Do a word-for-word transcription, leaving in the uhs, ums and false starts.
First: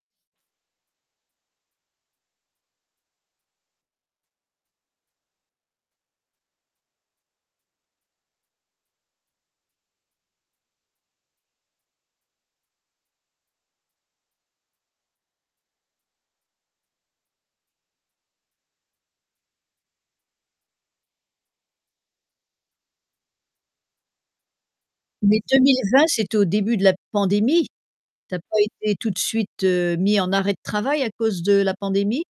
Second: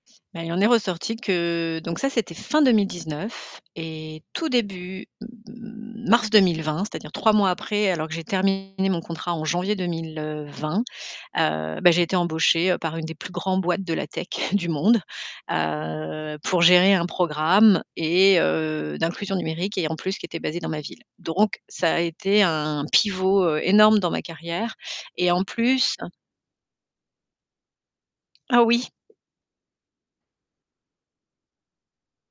Mais il en est ressorti que donc ça c'était fin deux mille dix neuf et tout début, m m mars deux mille vingt, c'est-à-dire trois mois après, alors que j'ai terminé mon contrat en janvier deux mille vingt, heu, ben j'ai été embauchée par une des plus grands boîtes de la tech du monde, heu, pour gérer un programme et heu, d'inclusion numérique et en plus qui était basé dans ma ville, donc ça a été un pivot, heu, énorme dans ma carrière et Mais en deux mille plus vingt, c'était au début de la pandémie. Tu as pas Ah oui. été tout de suite, heu, mis en arrêt de travail à cause de la pandémie?